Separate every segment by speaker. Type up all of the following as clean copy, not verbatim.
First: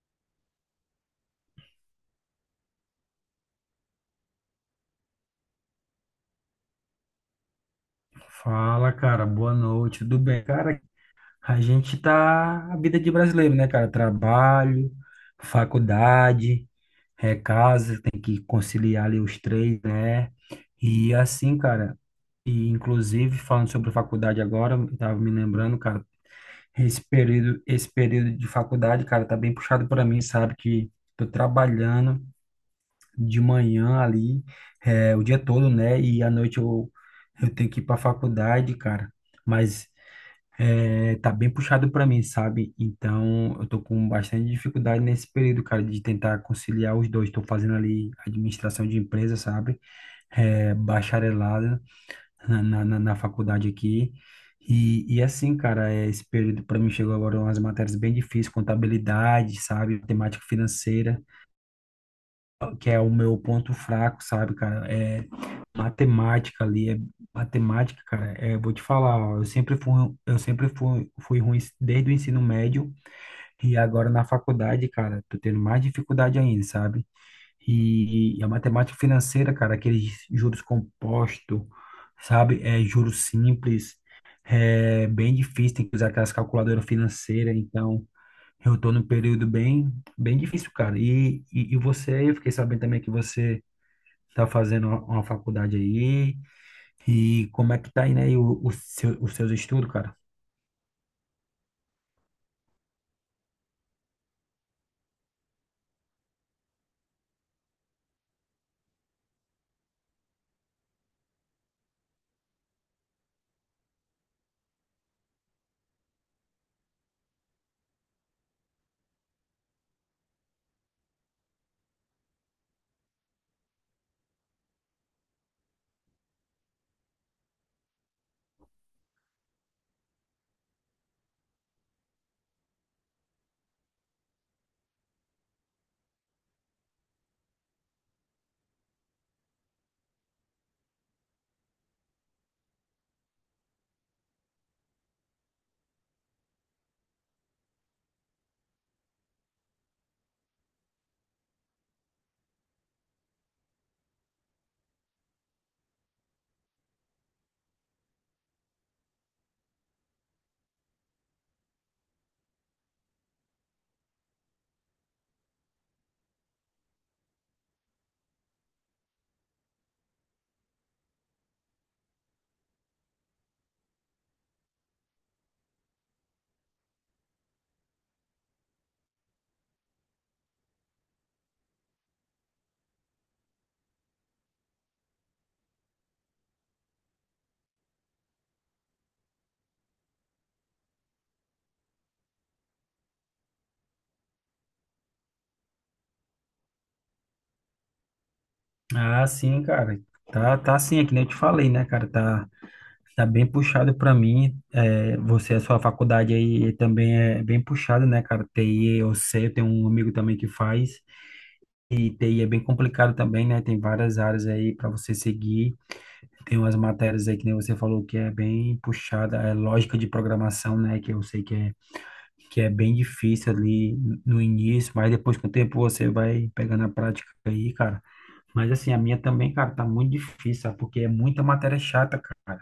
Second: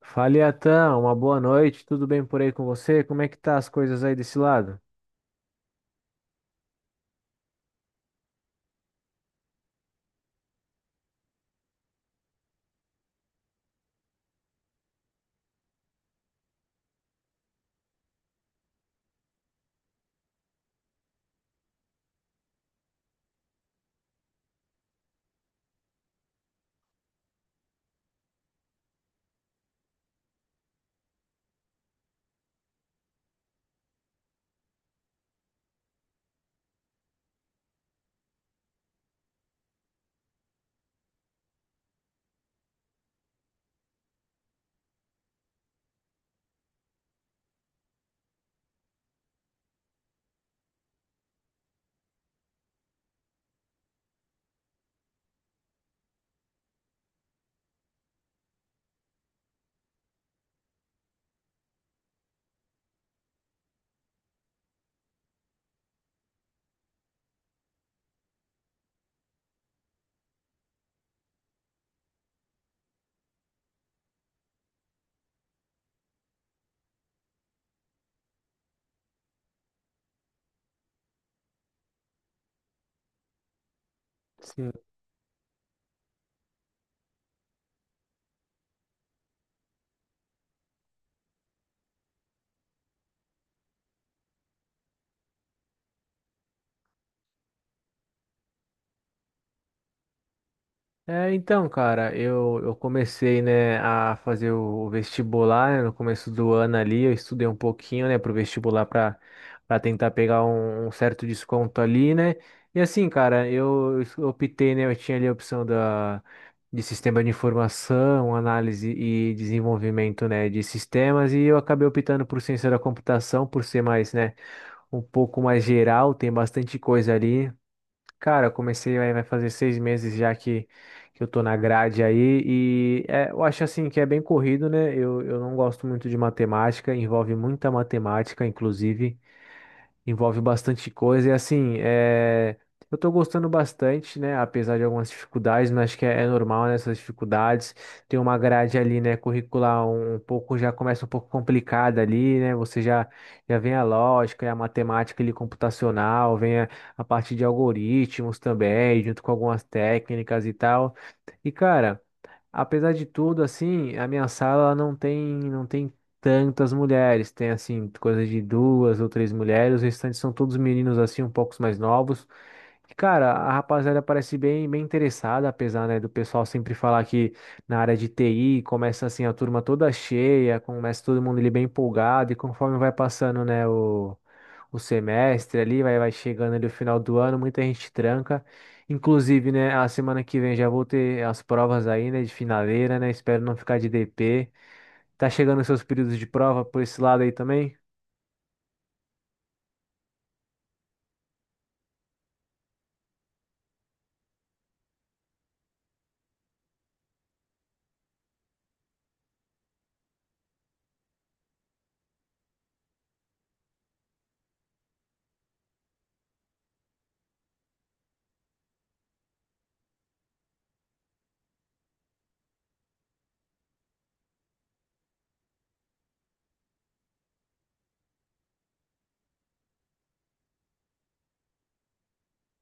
Speaker 1: Fala, Iatan, uma boa noite, tudo bem por aí com você? Como é que tá as coisas aí desse lado?
Speaker 2: Fala, cara, boa noite, tudo bem? Cara, a gente tá a vida de brasileiro, né, cara? Trabalho, faculdade, casa, tem que conciliar ali os três, né? E assim, cara, e inclusive falando sobre faculdade agora, eu tava me lembrando, cara, esse período de faculdade, cara, tá bem puxado para mim, sabe? Que tô trabalhando de manhã ali, o dia todo, né? E à noite eu tenho que ir pra faculdade, cara. Mas tá bem puxado para mim, sabe? Então, eu tô com bastante dificuldade nesse período, cara, de tentar conciliar os dois. Tô fazendo ali administração de empresa, sabe? Bacharelado na faculdade aqui. E assim, cara, esse período para mim chegou agora umas matérias bem difíceis, contabilidade, sabe? Matemática financeira que é o meu ponto fraco, sabe, cara? É matemática ali, é matemática, cara. Vou te falar, ó, eu sempre fui ruim desde o ensino médio e agora na faculdade, cara, tô tendo mais dificuldade ainda, sabe? E a matemática financeira, cara, aqueles juros compostos, sabe? É juros simples,
Speaker 1: Sim.
Speaker 2: é bem difícil, tem que usar aquelas calculadoras financeiras, então. Eu tô num período bem, bem difícil, cara. E você, eu fiquei sabendo também que você tá fazendo uma faculdade aí. E como é que tá aí, né? E os seus estudos, cara?
Speaker 1: É, então, cara, eu comecei, né, a fazer o vestibular, né, no começo do ano ali, eu estudei um pouquinho, né, pro vestibular para tentar pegar um certo desconto ali, né, e assim, cara, eu optei, né, eu tinha ali a opção da, de sistema de informação, análise e desenvolvimento, né, de sistemas, e eu acabei optando por ciência da computação, por ser mais, né, um pouco mais geral, tem bastante coisa ali. Cara, eu comecei, aí vai fazer 6 meses já que eu tô na grade aí, e é, eu acho assim que é bem corrido, né? Eu não gosto muito de matemática, envolve muita matemática, inclusive envolve bastante coisa. E assim, é, eu tô gostando bastante, né? Apesar de algumas dificuldades, mas acho que é normal, né, essas dificuldades. Tem uma grade ali, né, curricular um pouco, já começa um pouco complicada ali, né? Você já vem a lógica, a matemática ali computacional, vem a parte de algoritmos também, junto com algumas técnicas e tal. E, cara. Apesar de tudo, assim, a minha sala ela não tem tantas mulheres. Tem, assim, coisa de duas ou três mulheres. Os restantes são todos meninos, assim, um pouco mais novos. Cara, a rapaziada parece bem, bem interessada, apesar, né, do pessoal sempre falar que na área de TI começa assim a turma toda cheia, começa todo mundo ali bem empolgado e conforme vai passando, né, o semestre ali, vai chegando ali o final do ano, muita gente tranca. Inclusive, né, a semana que vem já vou ter as provas aí, né, de finaleira, né, espero não ficar de DP. Tá chegando os seus períodos de prova por esse lado aí também?
Speaker 2: Ah, sim, cara. Tá, tá sim, é que nem eu te falei, né, cara? Tá, tá bem puxado pra mim. É, você, a sua faculdade aí também é bem puxada, né, cara? TI, eu sei, eu tenho um amigo também que faz. E TI é bem complicado também, né? Tem várias áreas aí pra você seguir. Tem umas matérias aí que nem você falou que é bem puxada, é lógica de programação, né? Que eu sei que é bem difícil ali no início, mas depois com o tempo você vai pegando a prática aí, cara. Mas assim, a minha também, cara, tá muito difícil, sabe? Porque é muita matéria chata, cara.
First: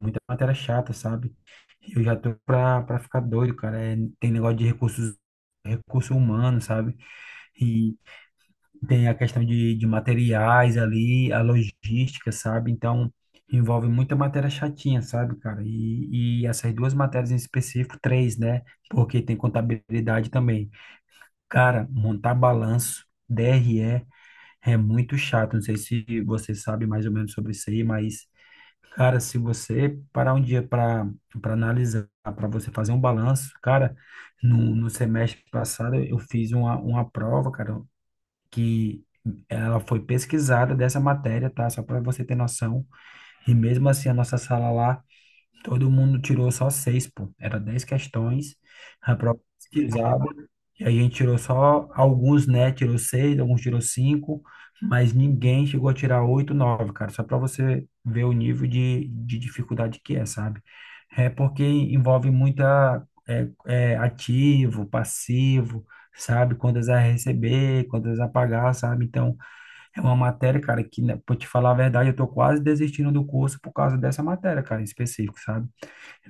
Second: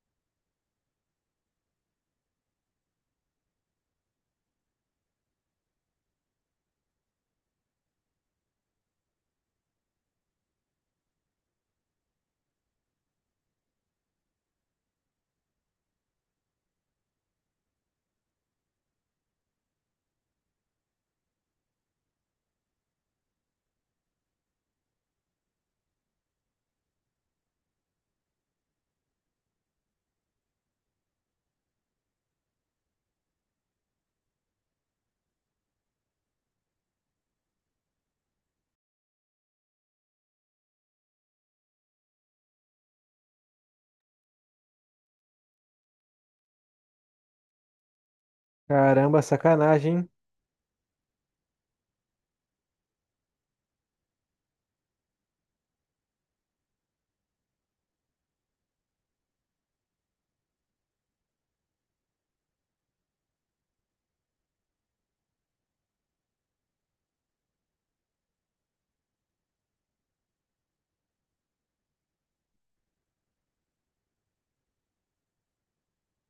Speaker 2: Muita matéria chata, sabe? Eu já tô pra ficar doido, cara. Tem negócio de recurso humano, sabe? E tem a questão de materiais ali, a logística, sabe? Então, envolve muita matéria chatinha, sabe, cara? E essas duas matérias em específico, três, né? Porque tem contabilidade também. Cara, montar balanço, DRE, é muito chato. Não sei se você sabe mais ou menos sobre isso aí, mas, cara, se você parar um dia para analisar, para você fazer um balanço, cara, no, no semestre passado eu fiz uma prova, cara, que ela foi pesquisada dessa matéria, tá? Só para você ter noção. E mesmo assim, a nossa sala lá, todo mundo tirou só seis, pô. Era 10 questões, a
Speaker 1: Caramba,
Speaker 2: prova
Speaker 1: sacanagem, hein?
Speaker 2: pesquisada. E a gente tirou só alguns, né? Tirou seis, alguns tirou cinco, mas ninguém chegou a tirar oito, nove, cara. Só para você ver o nível de dificuldade que é, sabe? É porque envolve muita ativo, passivo, sabe? Quantas a receber, quantas a pagar, sabe? Então, é uma matéria, cara, que, né, pra te falar a verdade, eu tô quase desistindo do curso por causa dessa matéria, cara, em específico, sabe?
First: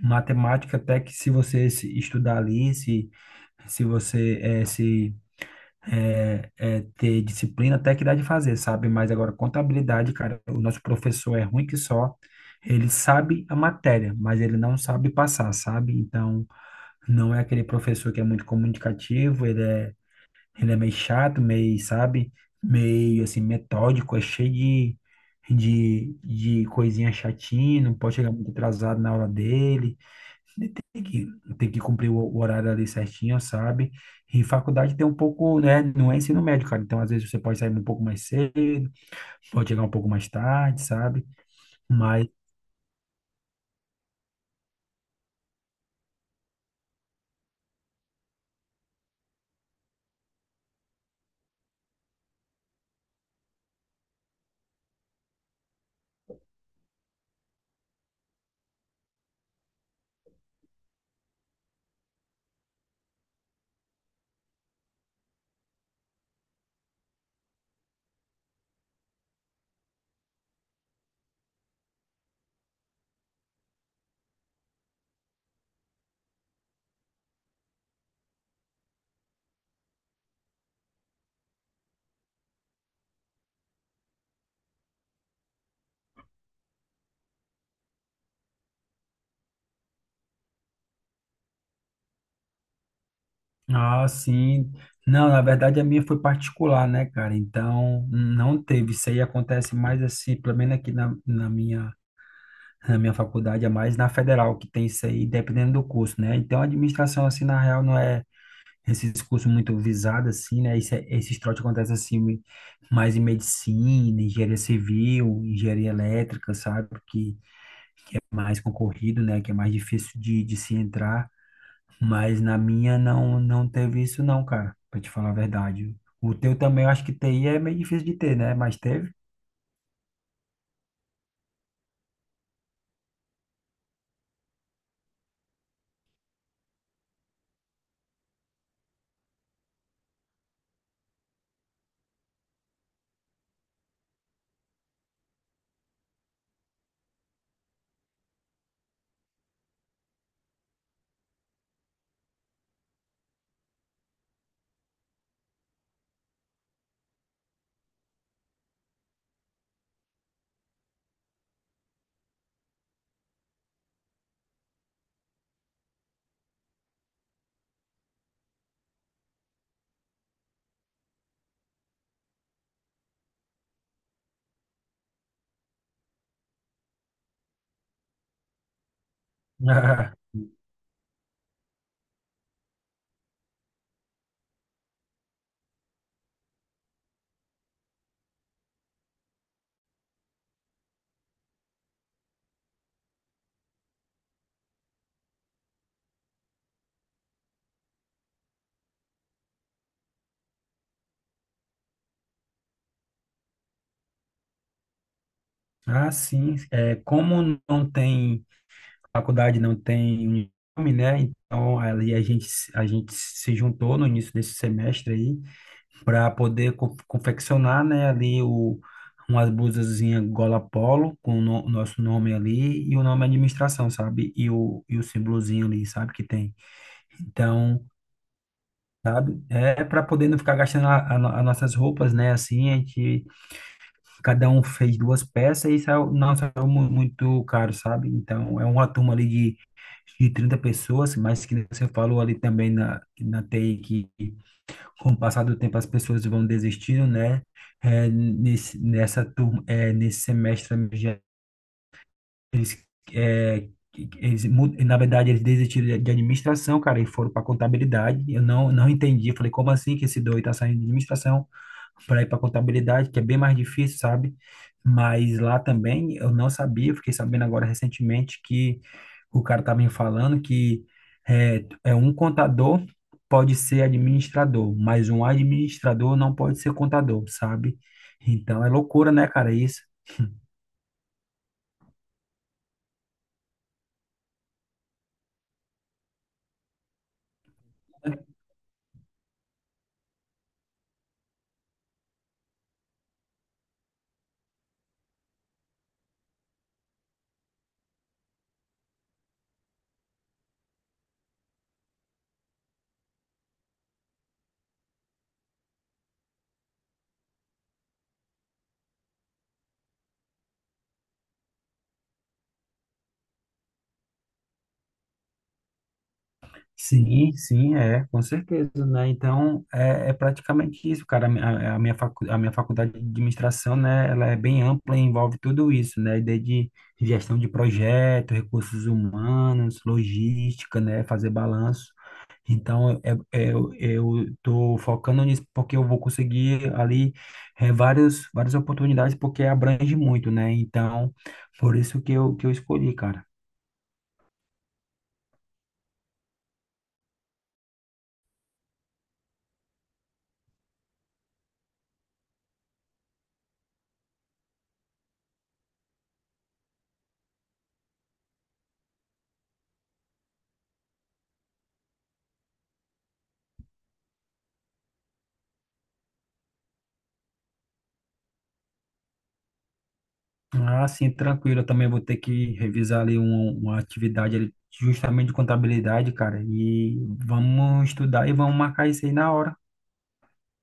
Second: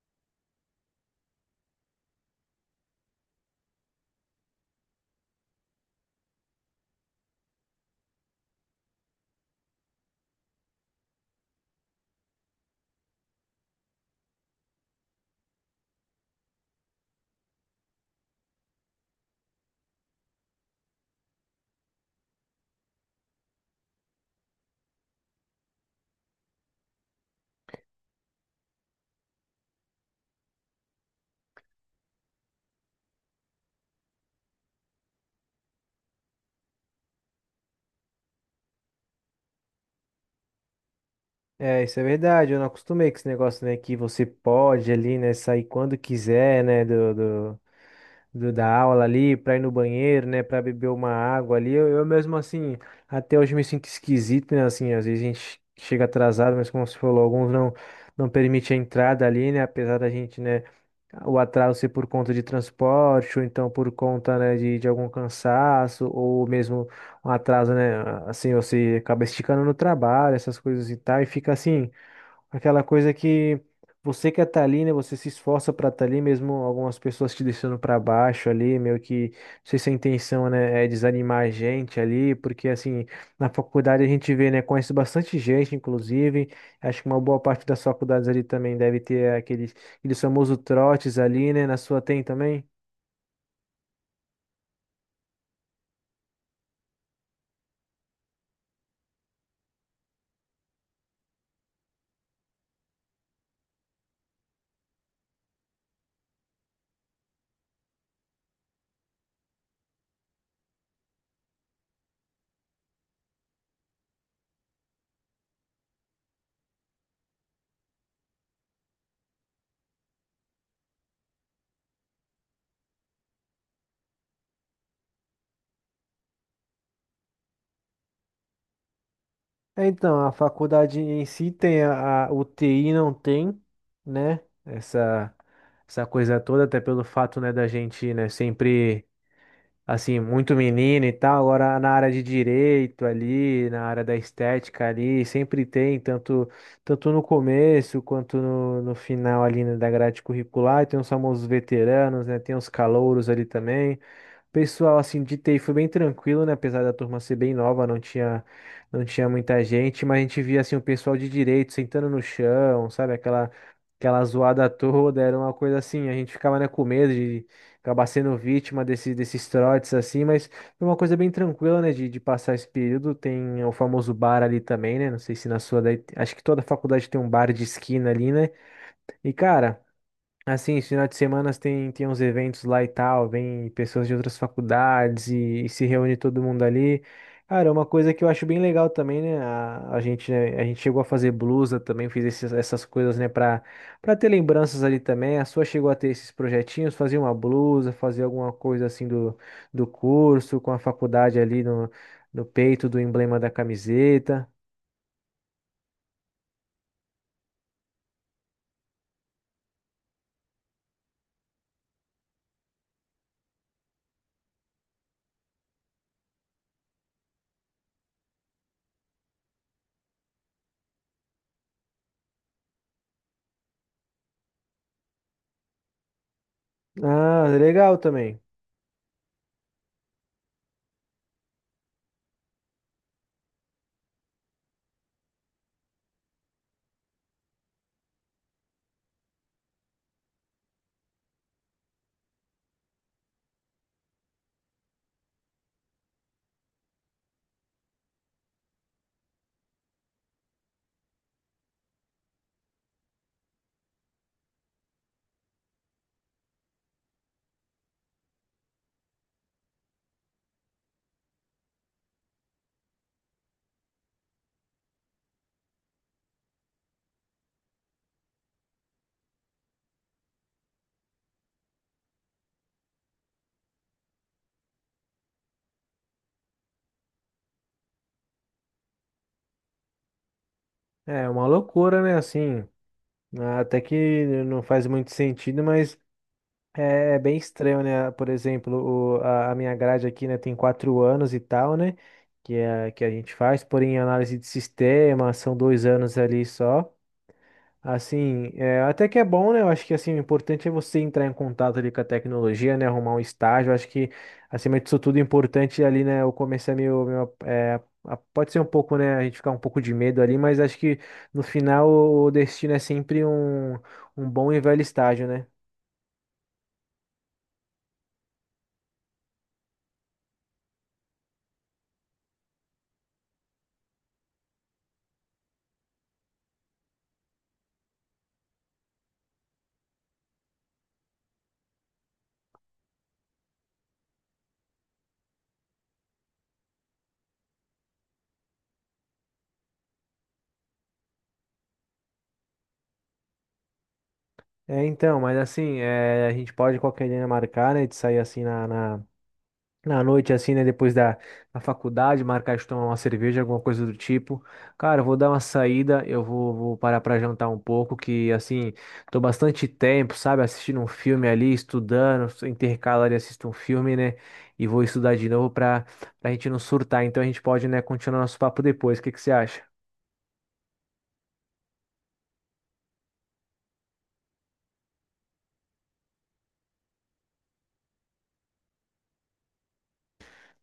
Speaker 2: Matemática, até que se você se estudar ali, se você se eh, eh, ter disciplina, até que dá de fazer, sabe? Mas agora, contabilidade, cara, o nosso professor é ruim que só. Ele sabe a matéria, mas ele não sabe passar, sabe? Então, não é aquele professor que é muito comunicativo, ele é meio chato, meio, sabe? Meio assim, metódico, é cheio de coisinha chatinha, não pode chegar muito atrasado na aula dele. Ele tem que cumprir o horário ali certinho, sabe? E faculdade tem um pouco, né? Não é ensino médio, cara. Então, às vezes, você pode sair um pouco mais cedo, pode chegar um pouco mais tarde, sabe?
Speaker 1: É, isso é
Speaker 2: Mas,
Speaker 1: verdade. Eu não acostumei com esse negócio, né? Que você pode ali, né? Sair quando quiser, né? Da aula ali, pra ir no banheiro, né? Pra beber uma água ali. Eu mesmo, assim, até hoje me sinto esquisito, né? Assim, às vezes a gente chega atrasado, mas como você falou, alguns não, não permite a entrada ali, né? Apesar da gente, né? O atraso ser por conta de transporte, ou então por conta, né? De algum cansaço, ou mesmo um atraso, né? Assim, você acaba esticando no trabalho, essas coisas e tal, e fica assim. Aquela coisa que você quer estar ali, né? Você se esforça para estar ali, mesmo algumas pessoas te deixando para baixo ali, meio que, não sei se a intenção, né, é desanimar a gente ali, porque assim, na faculdade a gente vê, né, conhece bastante gente, inclusive, acho que uma boa parte das faculdades ali também deve ter aqueles, famosos trotes ali, né? Na sua tem também?
Speaker 2: ah, sim. Não, na verdade a minha foi particular, né, cara? Então não teve. Isso aí acontece mais assim, pelo menos aqui na, na minha A minha faculdade é mais na federal, que tem isso aí, dependendo do curso, né? Então, a administração, assim, na real, não é esses cursos muito visados, assim, né? Esse, esses trotes acontecem, assim, mais em medicina, engenharia civil, engenharia elétrica, sabe? Que é mais concorrido, né? Que é mais difícil de se entrar. Mas na minha, não, não teve isso, não, cara, pra te falar a verdade. O teu também, eu acho que TI é meio difícil de ter, né? Mas teve.
Speaker 1: É, então, a faculdade em si tem, a, UTI não tem, né? Essa, essa coisa toda, até pelo fato, né, da gente, né, sempre, assim, muito menino e tal. Agora na área de direito ali, na área da estética ali, sempre tem, tanto no começo quanto no final ali, né, da grade curricular. E tem os famosos veteranos, né? Tem os calouros ali também. Pessoal, assim, de TI foi bem tranquilo, né? Apesar da turma ser bem nova, não tinha, muita gente, mas a gente via, assim, o pessoal de direito sentando no chão, sabe? Aquela zoada toda, era uma coisa assim, a gente ficava, né, com medo de acabar sendo vítima desse, desses trotes, assim, mas foi uma coisa bem tranquila, né, de passar esse período. Tem o famoso bar ali também, né? Não sei se na sua, daí, acho que toda faculdade tem um bar de esquina ali, né? E, cara. Assim, esse final de semana tem, uns eventos lá e tal, vem pessoas de outras faculdades e se reúne todo mundo ali. Cara, é uma coisa que eu acho bem legal também, né? A gente, né, a gente chegou a fazer blusa também, fiz essas coisas, né, pra, ter lembranças ali também. A sua chegou a ter esses projetinhos, fazer uma blusa, fazer alguma coisa assim do, curso, com a faculdade ali no peito do emblema da camiseta.
Speaker 2: Ah, sim. Como não tem faculdade não tem um nome, né? Então ali a gente se juntou no início desse semestre aí para poder confeccionar, né, ali umas blusazinha gola polo com o nosso nome ali e o nome administração, sabe? E o símbolozinho ali, sabe, que tem.
Speaker 1: Ah,
Speaker 2: Então,
Speaker 1: legal também.
Speaker 2: sabe? É para poder não ficar gastando as nossas roupas, né? Assim, a gente cada um fez duas peças e saiu, não saiu muito caro, sabe? Então, é uma turma ali de 30 pessoas, mas que nem você falou ali também na, na TI que com o passar do tempo as pessoas vão desistindo, né? Nessa turma, nesse semestre eles, é, eles, mu- na verdade, eles desistiram de administração, cara, e foram para contabilidade. Eu não entendi. Eu falei, como assim que esse doido tá saindo de administração para ir para contabilidade, que é bem mais difícil, sabe? Mas lá também eu não sabia. Fiquei sabendo agora recentemente que o cara tá me falando que um contador pode ser administrador, mas um administrador não pode ser contador, sabe? Então é loucura, né, cara? Isso.
Speaker 1: É uma loucura, né? Assim. Ah, até que não faz muito sentido, mas é bem estranho, né? Por exemplo, o- a minha grade aqui, né, tem 4 anos e tal, né? Que a gente faz, porém, análise de sistema, são 2 anos ali só. Assim, é, até que é bom, né? Eu acho que assim, o importante é você entrar em contato ali com a tecnologia, né? Arrumar um estágio. Eu acho que, acima disso tudo, o importante ali, né? Eu comecei a meio, meu é, pode ser um pouco, né? A gente ficar um pouco de medo ali, mas acho que no final o destino é sempre um bom e velho estágio, né?
Speaker 2: Sim, sim, é, com certeza, né? Então, é, é praticamente isso, cara. A minha faculdade de administração, né, ela é bem ampla e envolve tudo isso, né? Desde gestão de projeto, recursos humanos, logística, né, fazer balanço. Então, eu tô focando nisso porque eu vou conseguir ali várias oportunidades, porque abrange muito, né? Então, por isso que eu escolhi, cara.
Speaker 1: É, então, mas assim, é, a gente pode qualquer dia marcar, né? De sair assim na noite, assim, né? Depois da, faculdade, marcar de tomar uma cerveja, alguma coisa do tipo. Cara, eu vou dar uma saída, eu vou parar pra jantar um pouco, que, assim, tô bastante tempo, sabe? Assistindo um filme ali, estudando, intercalo ali, assisto um filme, né? E vou estudar de novo pra gente não surtar. Então a gente pode, né, continuar nosso papo depois. O que que você acha?
Speaker 2: Ah, sim, tranquilo. Eu também vou ter que revisar ali uma atividade ali, justamente de contabilidade, cara. E vamos estudar e vamos marcar isso aí na hora.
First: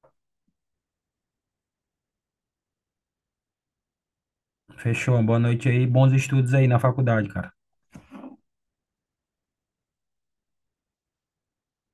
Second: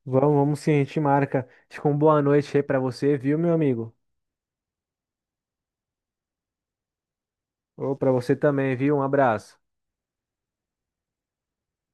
Speaker 1: Vamos, vamos sim, a gente marca. Fica uma boa noite aí pra você, viu, meu amigo?
Speaker 2: Fechou. Boa noite aí. Bons estudos aí na faculdade, cara.
Speaker 1: Ou pra você também, viu? Um abraço.